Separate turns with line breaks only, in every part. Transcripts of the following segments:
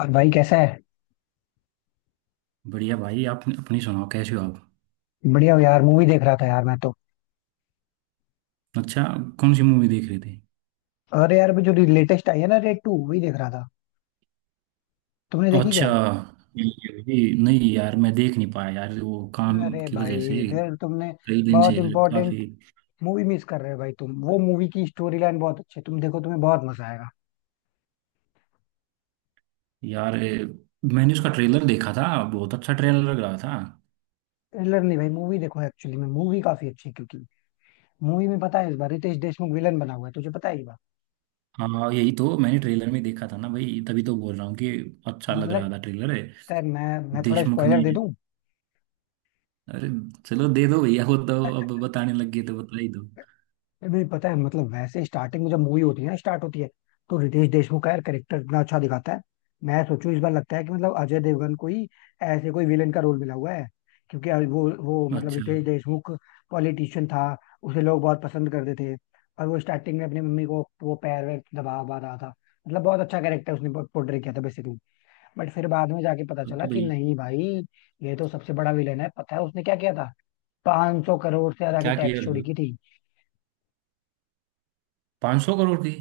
और भाई कैसा है।
बढ़िया भाई। आप अपनी सुनाओ, कैसे हो आप।
बढ़िया हो यार, मूवी देख रहा था यार मैं तो।
अच्छा। कौन सी मूवी देख रहे थे।
अरे यार, अभी जो लेटेस्ट आई है ना, रेड टू वही देख रहा था। तुमने देखी
अच्छा,
क्या?
ये नहीं यार, मैं देख नहीं पाया यार, वो काम
अरे
की
भाई,
वजह से।
फिर तुमने
कई दिन
बहुत
से।
इंपॉर्टेंट
काफी।
मूवी मिस कर रहे हो भाई। तुम वो मूवी की स्टोरी लाइन बहुत अच्छी है, तुम देखो, तुम्हें बहुत मजा आएगा।
यार, मैंने उसका ट्रेलर देखा था, बहुत अच्छा ट्रेलर लग रहा था।
ट्रेलर नहीं भाई मूवी देखो। एक्चुअली में मूवी काफी अच्छी है, क्योंकि मूवी में पता है इस बार रितेश देशमुख विलन बना हुआ है। तुझे पता है ये बात?
हाँ, यही तो मैंने ट्रेलर में देखा था ना भाई, तभी तो बोल रहा हूँ कि अच्छा लग
मतलब
रहा था ट्रेलर है।
यार मैं थोड़ा
देशमुख
स्पॉइलर
ने।
दे दूं।
अरे, चलो दे दो भैया, वो तो अब बताने लग गए तो बता ही दो।
नहीं पता है मतलब, वैसे स्टार्टिंग में जब मूवी होती है ना, स्टार्ट होती है, तो रितेश देशमुख का यार करेक्टर इतना अच्छा दिखाता है। मैं सोचूं इस बार लगता है कि मतलब अजय देवगन को ही ऐसे कोई विलेन का रोल मिला हुआ है। क्योंकि अभी वो मतलब
अच्छा।
रितेश देशमुख पॉलिटिशियन था, उसे लोग बहुत पसंद करते थे। और वो स्टार्टिंग में अपनी मम्मी को वो पैर वैर दबा वबा रहा था। मतलब बहुत अच्छा कैरेक्टर उसने पोर्ट्रे किया था बेसिकली। बट फिर बाद में जाके पता
अब
चला
तो
कि
भाई
नहीं भाई, ये तो सबसे बड़ा विलेन है। पता है उसने क्या किया था? 500 करोड़ से ज्यादा की
क्या किया
टैक्स
था
चोरी
भाई।
की थी।
500 करोड़ की।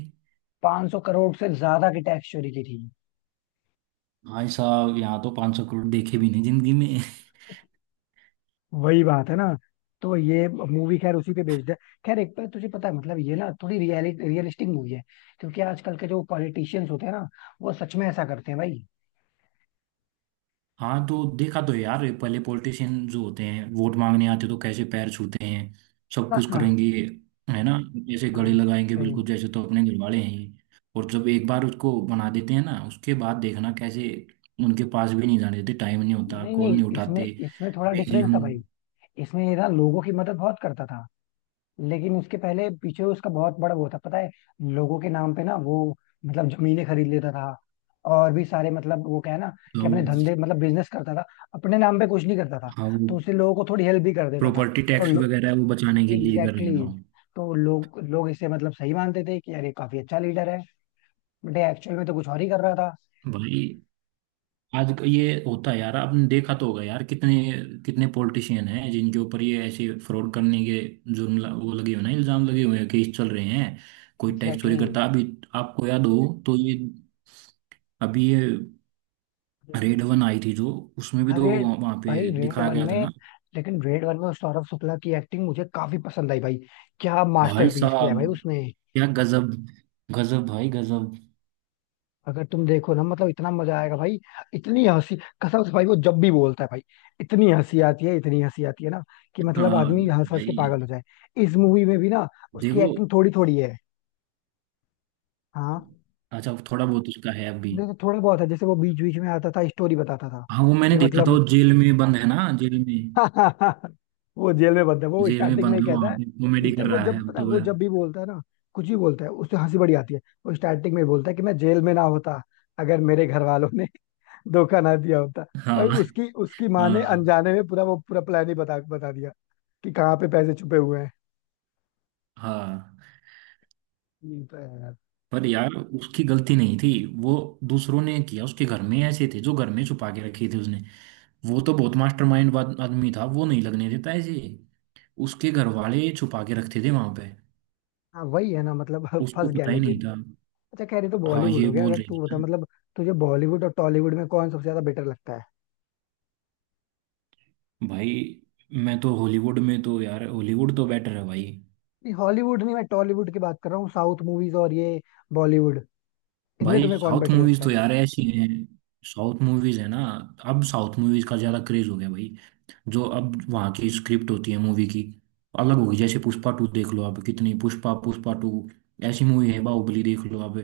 500 करोड़ से ज्यादा की टैक्स चोरी की थी।
भाई साहब, यहाँ तो 500 करोड़ देखे भी नहीं जिंदगी में।
वही बात है ना। तो ये मूवी खैर उसी पे बेस्ड है। खैर एक पर तुझे पता है मतलब ये ना थोड़ी रियलिटी रियलिस्टिक मूवी है। क्योंकि आजकल के जो पॉलिटिशियंस होते हैं ना, वो सच में ऐसा करते हैं भाई।
हाँ, तो देखा तो है यार, पहले पॉलिटिशियन जो होते हैं वोट मांगने आते तो कैसे पैर छूते हैं, सब
हाँ
कुछ करेंगे,
हाँ।
है ना। जैसे गले
हाँ,
लगाएंगे
सही।
बिल्कुल, जैसे तो अपने घर वाले हैं ही। और जब एक बार उसको बना देते हैं ना, उसके बाद देखना कैसे, उनके पास भी नहीं जाने देते, टाइम नहीं होता,
नहीं
कॉल
नहीं,
नहीं
इसमें
उठाते,
इसमें थोड़ा
बिजी
डिफरेंस था
हूँ।
भाई। इसमें ये ना लोगों की मदद बहुत करता था। लेकिन उसके पहले पीछे उसका बहुत बड़ा वो था, पता है। लोगों के नाम पे ना वो, मतलब जमीनें खरीद लेता था। और भी सारे मतलब वो क्या है ना,
तो
कि अपने धंधे मतलब बिजनेस करता था, अपने नाम पे कुछ नहीं करता था।
हाँ, वो
तो उससे लोगों को थोड़ी हेल्प भी कर देता था।
प्रॉपर्टी
तो
टैक्स वगैरह वो बचाने के लिए कर रहे
एग्जैक्टली
था।
तो लोग लोग इसे मतलब सही मानते थे कि अरे काफी अच्छा लीडर है। बट एक्चुअल में तो कुछ और ही कर रहा था।
भाई आज ये होता है यार, आपने देखा तो होगा यार, कितने कितने पॉलिटिशियन हैं जिनके ऊपर ये ऐसे फ्रॉड करने के वो लगे हुए ना, इल्जाम लगे हुए हैं, केस चल रहे हैं। कोई टैक्स
एग्जैक्टली
चोरी
exactly.
करता अभी, आपको याद हो, तो ये, अभी ये
हम्म।
रेड वन आई थी जो, उसमें भी तो
अरे
वहां पे
भाई रेड
दिखाया
वन
गया था
में।
ना।
लेकिन रेड वन में उस सौरभ शुक्ला की एक्टिंग मुझे काफी पसंद आई भाई। क्या
भाई
मास्टरपीस किया है
साहब
भाई उसने।
क्या गजब, गजब भाई गजब।
अगर तुम देखो ना मतलब इतना मजा आएगा भाई। इतनी हंसी। कसम से भाई वो जब भी बोलता है भाई, इतनी हंसी आती है, इतनी हंसी आती है ना, कि मतलब
हाँ
आदमी हंस हंस
भाई।
के पागल हो जाए। इस मूवी में भी ना उसकी
देखो,
एक्टिंग थोड़ी थोड़ी है। हाँ।
अच्छा थोड़ा बहुत उसका है अभी।
देखो थोड़ा बहुत है, जैसे वो बीच बीच में आता था, स्टोरी बताता था
हाँ वो मैंने
कि
देखा था,
मतलब
वो जेल में बंद है ना, जेल में।
वो जेल में बंद है, वो
जेल में
स्टार्टिंग में
बंद
ही
हो, अब
कहता
वहां
है।
पे कॉमेडी कर
वो
रहा है
जब
अब
पता है
तो
वो
वह।
जब भी बोलता है ना, कुछ भी बोलता है उससे हंसी बड़ी आती है। वो स्टार्टिंग में ही बोलता है कि मैं जेल में ना होता अगर मेरे घर वालों ने धोखा ना दिया होता।
हाँ
भाई उसकी उसकी माँ
हाँ
ने अनजाने में पूरा वो पूरा प्लान ही बता बता दिया कि कहाँ पे पैसे छुपे हुए हैं।
हाँ।
ये तो है यार।
पर यार उसकी गलती नहीं थी, वो दूसरों ने किया, उसके घर में ऐसे थे जो घर में छुपा के रखे थे उसने। वो तो बहुत मास्टरमाइंड आदमी था, वो नहीं लगने देता ऐसे, उसके घर वाले छुपा के रखते थे वहां पे।
हाँ वही है ना मतलब
उसको
फंस गया
पता ही
लेकिन।
नहीं था।
अच्छा, कह रही तो
हाँ,
बॉलीवुड
ये
हो गया,
बोल
अगर
रहे
तू
थे।
बता मतलब तुझे बॉलीवुड और टॉलीवुड में कौन सबसे ज्यादा बेटर लगता है?
भाई मैं तो हॉलीवुड में तो, यार हॉलीवुड तो बेटर है भाई।
नहीं हॉलीवुड नहीं, मैं टॉलीवुड की बात कर रहा हूँ, साउथ मूवीज और ये बॉलीवुड, इनमें
भाई
तुम्हें कौन
साउथ
बेटर
मूवीज
लगता
तो
है?
यार ऐसी हैं, साउथ मूवीज है ना, अब साउथ मूवीज का ज्यादा क्रेज हो गया भाई। जो अब वहाँ की स्क्रिप्ट होती है मूवी की, अलग होगी। जैसे पुष्पा टू देख लो आप, कितनी, पुष्पा पुष्पा टू ऐसी मूवी है, बाहुबली देख लो आप।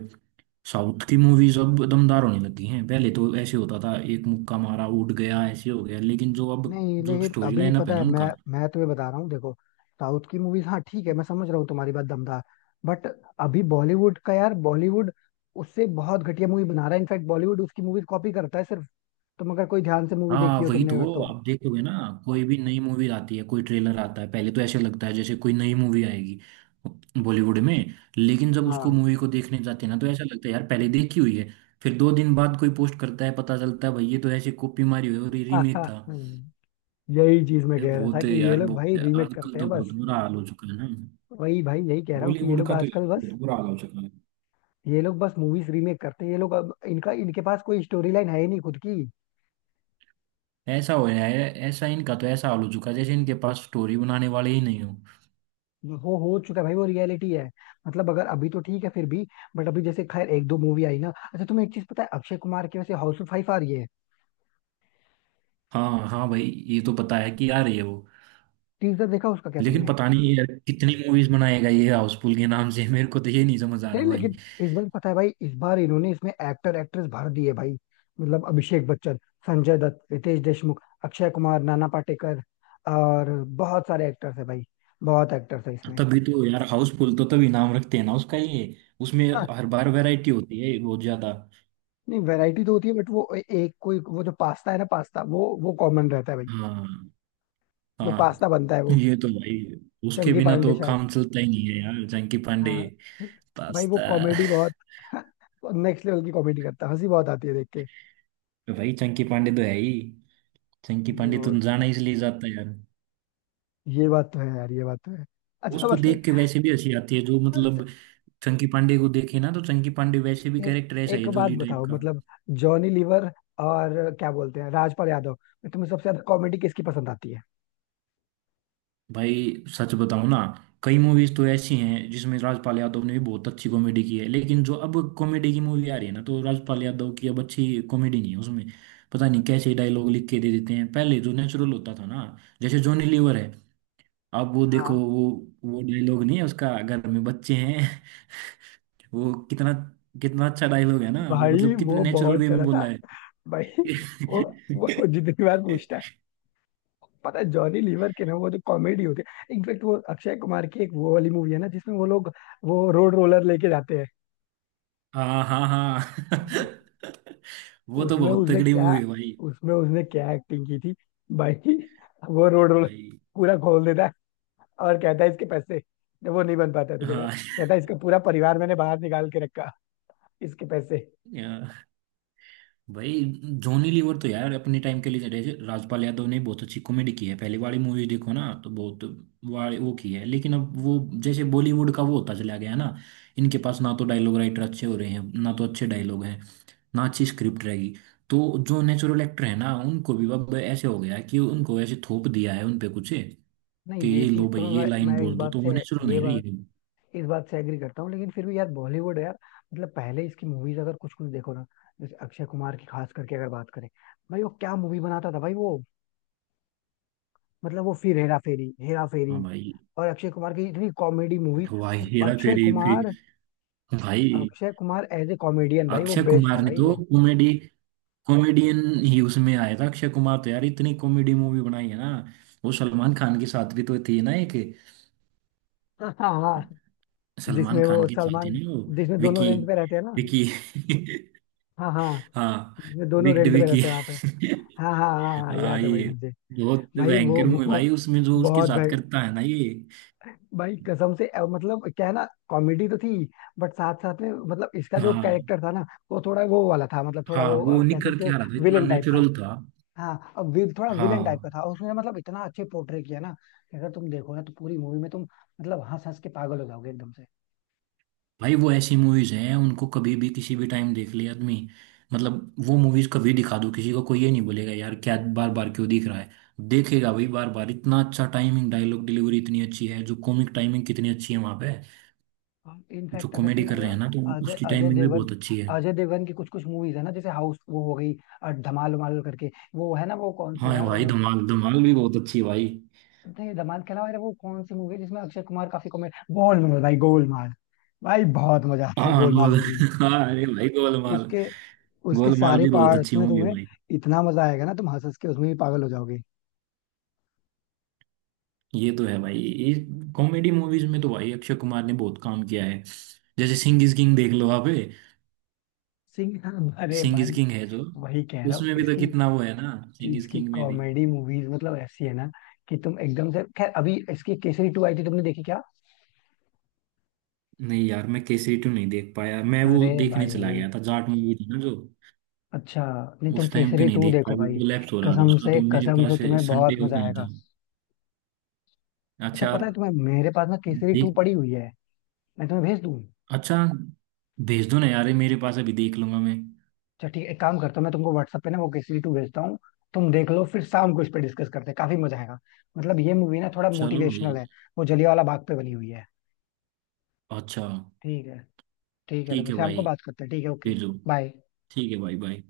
साउथ की मूवीज अब दमदार होने लगी हैं, पहले तो ऐसे होता था एक मुक्का मारा उठ गया, ऐसे हो गया, लेकिन जो अब,
नहीं
जो
लेकिन
स्टोरी
अभी
लाइनअप
पता
है ना
है मैं,
उनका।
तुम्हें बता रहा हूँ देखो, साउथ की मूवीज हाँ ठीक है, मैं समझ रहा हूँ तुम्हारी बात, दमदार। बट अभी बॉलीवुड का यार, बॉलीवुड उससे बहुत घटिया मूवी बना रहा है, इनफैक्ट बॉलीवुड उसकी मूवीज कॉपी करता है सिर्फ। तुम अगर कोई ध्यान से मूवी
हाँ,
देखी हो
वही
तुमने अगर
तो
तो।
आप देखोगे ना, कोई भी नई मूवी आती है, कोई ट्रेलर आता है, पहले तो ऐसे लगता है जैसे कोई नई मूवी आएगी बॉलीवुड में, लेकिन जब उसको
हाँ।
मूवी को देखने जाते हैं ना, तो ऐसा लगता है यार पहले देखी हुई है। फिर दो दिन बाद कोई पोस्ट करता है, पता चलता है भाई ये तो ऐसे कॉपी मारी हुई है और ये रीमेक था।
हम्म, यही चीज मैं
ये
कह रहा था
बहुत है
कि ये
यार,
लोग भाई
बहुत है।
रीमेक
आजकल
करते हैं
तो बहुत
बस।
बुरा हाल हो चुका है ना,
वही भाई यही कह रहा हूँ कि ये
बॉलीवुड
लोग
का तो
आजकल
यार
बस,
बहुत बुरा हाल हो चुका है।
ये लोग बस मूवीज रीमेक करते हैं। ये लोग अब इनका इनके पास कोई स्टोरी लाइन है ही नहीं खुद की।
ऐसा हो रहा है, ऐसा इनका तो ऐसा हाल हो चुका है जैसे इनके पास स्टोरी बनाने वाले ही नहीं हो।
वो हो चुका है भाई, वो रियलिटी है। मतलब अगर अभी तो ठीक है फिर भी, बट अभी जैसे खैर एक दो मूवी आई ना। अच्छा तुम्हें एक चीज पता है, अक्षय कुमार की वैसे हाउसफुल फाइव आ रही है,
हाँ हाँ भाई, ये तो पता है कि आ रही है वो।
टीजर देखा उसका क्या
लेकिन
तुमने?
पता नहीं यार कितनी मूवीज बनाएगा ये हाउसफुल के नाम से। मेरे को तो ये नहीं समझ आ
नहीं
रहा भाई।
लेकिन इस बार पता है भाई, इस बार इन्होंने इसमें एक्टर एक्ट्रेस भर दिए भाई। मतलब अभिषेक बच्चन, संजय दत्त, रितेश देशमुख, अक्षय कुमार, नाना पाटेकर और बहुत सारे एक्टर्स है भाई। बहुत एक्टर्स है इसमें।
तभी तो यार, हाउसफुल तो तभी नाम रखते हैं ना उसका, ये उसमें
हाँ।
हर बार वैरायटी होती है बहुत ज्यादा।
नहीं वैरायटी तो होती है, बट वो एक कोई वो जो पास्ता है ना, पास्ता वो कॉमन रहता है भाई।
हाँ
जो
हाँ।
पास्ता बनता है वो।
ये तो भाई उसके
चंगी
बिना
पांडे
तो
शायद।
काम चलता ही नहीं है यार, चंकी पांडे।
हाँ भाई वो
पास्ता।
कॉमेडी बहुत नेक्स्ट लेवल की कॉमेडी करता है, हंसी बहुत आती है देख के।
भाई चंकी पांडे तो है ही। चंकी पांडे
जो,
तो जाना इसलिए जाता है यार,
ये बात तो है यार, ये बात तो है। अच्छा
उसको
मतलब,
देख के वैसे भी हंसी आती है, जो
अच्छा,
मतलब चंकी पांडे को देखे ना, तो चंकी पांडे वैसे भी
एक
कैरेक्टर ऐसा
एक
है
बात
जोली टाइप
बताओ
का।
मतलब जॉनी लीवर और क्या बोलते हैं राजपाल यादव, में तुम्हें सबसे ज्यादा कॉमेडी किसकी पसंद आती है?
भाई सच बताऊं ना, कई मूवीज तो ऐसी हैं जिसमें राजपाल यादव ने भी बहुत अच्छी कॉमेडी की है, लेकिन जो अब कॉमेडी की मूवी आ रही है ना, तो राजपाल यादव की अब अच्छी कॉमेडी नहीं है उसमें। पता नहीं कैसे डायलॉग लिख के दे देते हैं, पहले जो नेचुरल होता था ना, जैसे जॉनी लीवर है, अब वो देखो,
हाँ
वो डायलॉग नहीं है उसका, घर में बच्चे हैं। वो कितना, कितना अच्छा डायलॉग है ना वो,
भाई
मतलब कितने
वो
नेचुरल
बहुत
वे में
चला था
बोला है।
भाई वो वो जितनी बार पूछता है, पता है जॉनी लीवर के ना वो जो कॉमेडी होती है, इनफेक्ट वो अक्षय कुमार की एक वो वाली मूवी है ना जिसमें वो लोग वो रोड रोलर लेके जाते
हाँ हाँ हाँ।
हैं।
वो तो
उसमें
बहुत
उसने
तगड़ी
क्या
मूवी है भाई।
उसमें उसने क्या एक्टिंग की थी भाई? वो रोड रोल
भाई।
पूरा खोल देता है और कहता है इसके पैसे, जब वो नहीं बन पाता तो कहता है,
हाँ।
कहता है इसका पूरा परिवार मैंने बाहर निकाल के रखा, इसके पैसे।
या- भाई जॉनी लीवर तो यार अपने टाइम के लिए, राजपाल यादव ने बहुत अच्छी कॉमेडी की है, पहले वाली मूवी देखो ना तो बहुत वाली वो की है, लेकिन अब वो, जैसे बॉलीवुड का वो होता चला गया ना, इनके पास ना तो डायलॉग राइटर अच्छे हो रहे हैं, ना तो अच्छे डायलॉग हैं, ना अच्छी स्क्रिप्ट रहेगी। तो जो नेचुरल एक्टर है ना, उनको भी अब ऐसे हो गया है कि उनको ऐसे थोप दिया है उनपे कुछ, कि
नहीं ये
ये
चीज
लो
तो
भाई ये
मैं
लाइन
इस
बोल दो,
बात
तो
से,
वो नेचुरल
ये
नहीं रही
बात
है।
इस बात से एग्री करता हूँ, लेकिन फिर भी यार बॉलीवुड है यार। मतलब पहले इसकी मूवीज अगर कुछ कुछ देखो ना, जैसे अक्षय कुमार की खास करके अगर बात करें, भाई वो क्या मूवी बनाता था भाई वो, मतलब वो फिर हेरा फेरी हेरा
हाँ
फेरी।
भाई।
और अक्षय कुमार की इतनी कॉमेडी मूवीज,
वाह,
मतलब
हेरा
अक्षय
फेरी
कुमार,
फिर। भाई
Akshay Kumar as a comedian भाई वो
अक्षय
बेस्ट है
कुमार ने
भाई
तो
वो।
कॉमेडी, कॉमेडियन ही उसमें आया था। अक्षय कुमार तो यार इतनी कॉमेडी मूवी बनाई है ना, वो सलमान खान के साथ भी तो थी ना एक,
हाँ हाँ हाँ।
सलमान
जिसमें
खान
वो
के साथ ही
सलमान,
नहीं वो,
जिसमें दोनों
विकी,
रेंट पे रहते हैं ना?
विकी।
हाँ हाँ।
हाँ,
जिसमें दोनों
विक्ड
रेंट पे
विकी।
रहते हैं वहां पे। हाँ हाँ हाँ हाँ,
हाँ
याद है भाई
ये
मुझे।
बहुत
भाई वो
भयंकर मूवी
वो
भाई, उसमें जो उसके
बहुत
साथ
भाई।
करता है ना ये।
भाई कसम से मतलब क्या है ना कॉमेडी तो थी, बट साथ साथ में मतलब इसका जो
हाँ।
कैरेक्टर था ना, वो थोड़ा वो वाला था, मतलब थोड़ा
हाँ
वो
वो
कह
निखर
सकते हो
के आ रहा था, इतना
विलेन टाइप का।
नेचुरल था।
हाँ अब थोड़ा विलेन टाइप का
हाँ
था, और उसने मतलब इतना अच्छे पोर्ट्रे किया ना कि अगर तुम देखो ना तो पूरी मूवी में तुम मतलब हंस हंस के पागल हो जाओगे एकदम से।
भाई वो ऐसी मूवीज हैं उनको कभी भी किसी भी टाइम देख ले आदमी, मतलब वो मूवीज कभी दिखा दो किसी को, कोई ये नहीं बोलेगा यार क्या बार बार क्यों दिख रहा है। देखेगा भाई बार बार, इतना अच्छा टाइमिंग, डायलॉग डिलीवरी इतनी अच्छी है, जो कॉमिक टाइमिंग कितनी अच्छी है वहां पे, जो
इनफैक्ट अगर
कॉमेडी
तुम
कर रहे हैं ना, तो
अजय
उसकी
अजय
टाइमिंग भी
देवगन,
बहुत अच्छी है।
अजय देवगन की कुछ कुछ मूवीज है ना, जैसे हाउस वो हो गई, धमाल उमाल करके वो है ना वो कौन सी
हाँ
यार
भाई धमाल, धमाल भी बहुत अच्छी है भाई।
नहीं धमाल के अलावा यार वो कौन सी मूवी है जिसमें अक्षय कुमार काफी कॉमेडी, गोलमाल भाई गोलमाल। भाई बहुत मजा आता है
हाँ
गोलमाल
गोल,
में भी।
हाँ अरे भाई गोलमाल,
उसके उसके
गोलमाल
सारे
भी बहुत
पार्ट्स
अच्छी
में
मूवी है
तुम्हें
भाई।
इतना मजा आएगा ना, तुम हंस हंस के उसमें भी पागल हो जाओगे।
ये तो है भाई, ये कॉमेडी मूवीज में तो भाई अक्षय कुमार ने बहुत काम किया है, जैसे सिंह इज किंग देख लो आप।
सिंह अरे
सिंह इज
भाई,
किंग है जो,
वही कह रहा हूँ
उसमें भी तो
इसकी,
कितना वो है ना, सिंह इज
इसकी
किंग में भी।
कॉमेडी मूवीज मतलब ऐसी है ना कि तुम एकदम से, खैर अभी इसकी केसरी टू आई थी, तुमने देखी क्या?
नहीं यार, मैं केसरी टू नहीं देख पाया, मैं वो
अरे
देखने चला
भाई
गया था, जाट मूवी थी ना जो।
अच्छा। नहीं तुम
उस टाइम पे
केसरी
नहीं
टू
देख
देखो
पाया,
भाई,
वो लैप्स हो रहा था उसका तो मेरे
कसम से
पास,
तुम्हें
संडे
बहुत
को
मजा
नहीं
आएगा।
था।
अच्छा
अच्छा यार।
पता है तुम्हें, मेरे पास ना केसरी टू
देख।
पड़ी हुई है, मैं तुम्हें भेज दूँ?
अच्छा भेज दो ना यार, ये मेरे पास अभी देख लूंगा मैं।
अच्छा ठीक है, एक काम करता हूँ मैं तुमको व्हाट्सएप पे ना वो केसरी टू भेजता हूँ, तुम देख लो, फिर शाम को इस पे डिस्कस करते हैं, काफी मजा आएगा। मतलब ये मूवी ना थोड़ा
चलो भाई।
मोटिवेशनल है, वो जलियांवाला बाग पे बनी हुई है।
अच्छा
ठीक है। ठीक है तो
ठीक
फिर
है
शाम को
भाई,
बात करते हैं, ठीक है, ओके।
भेजो।
बाय।
ठीक है भाई, बाय।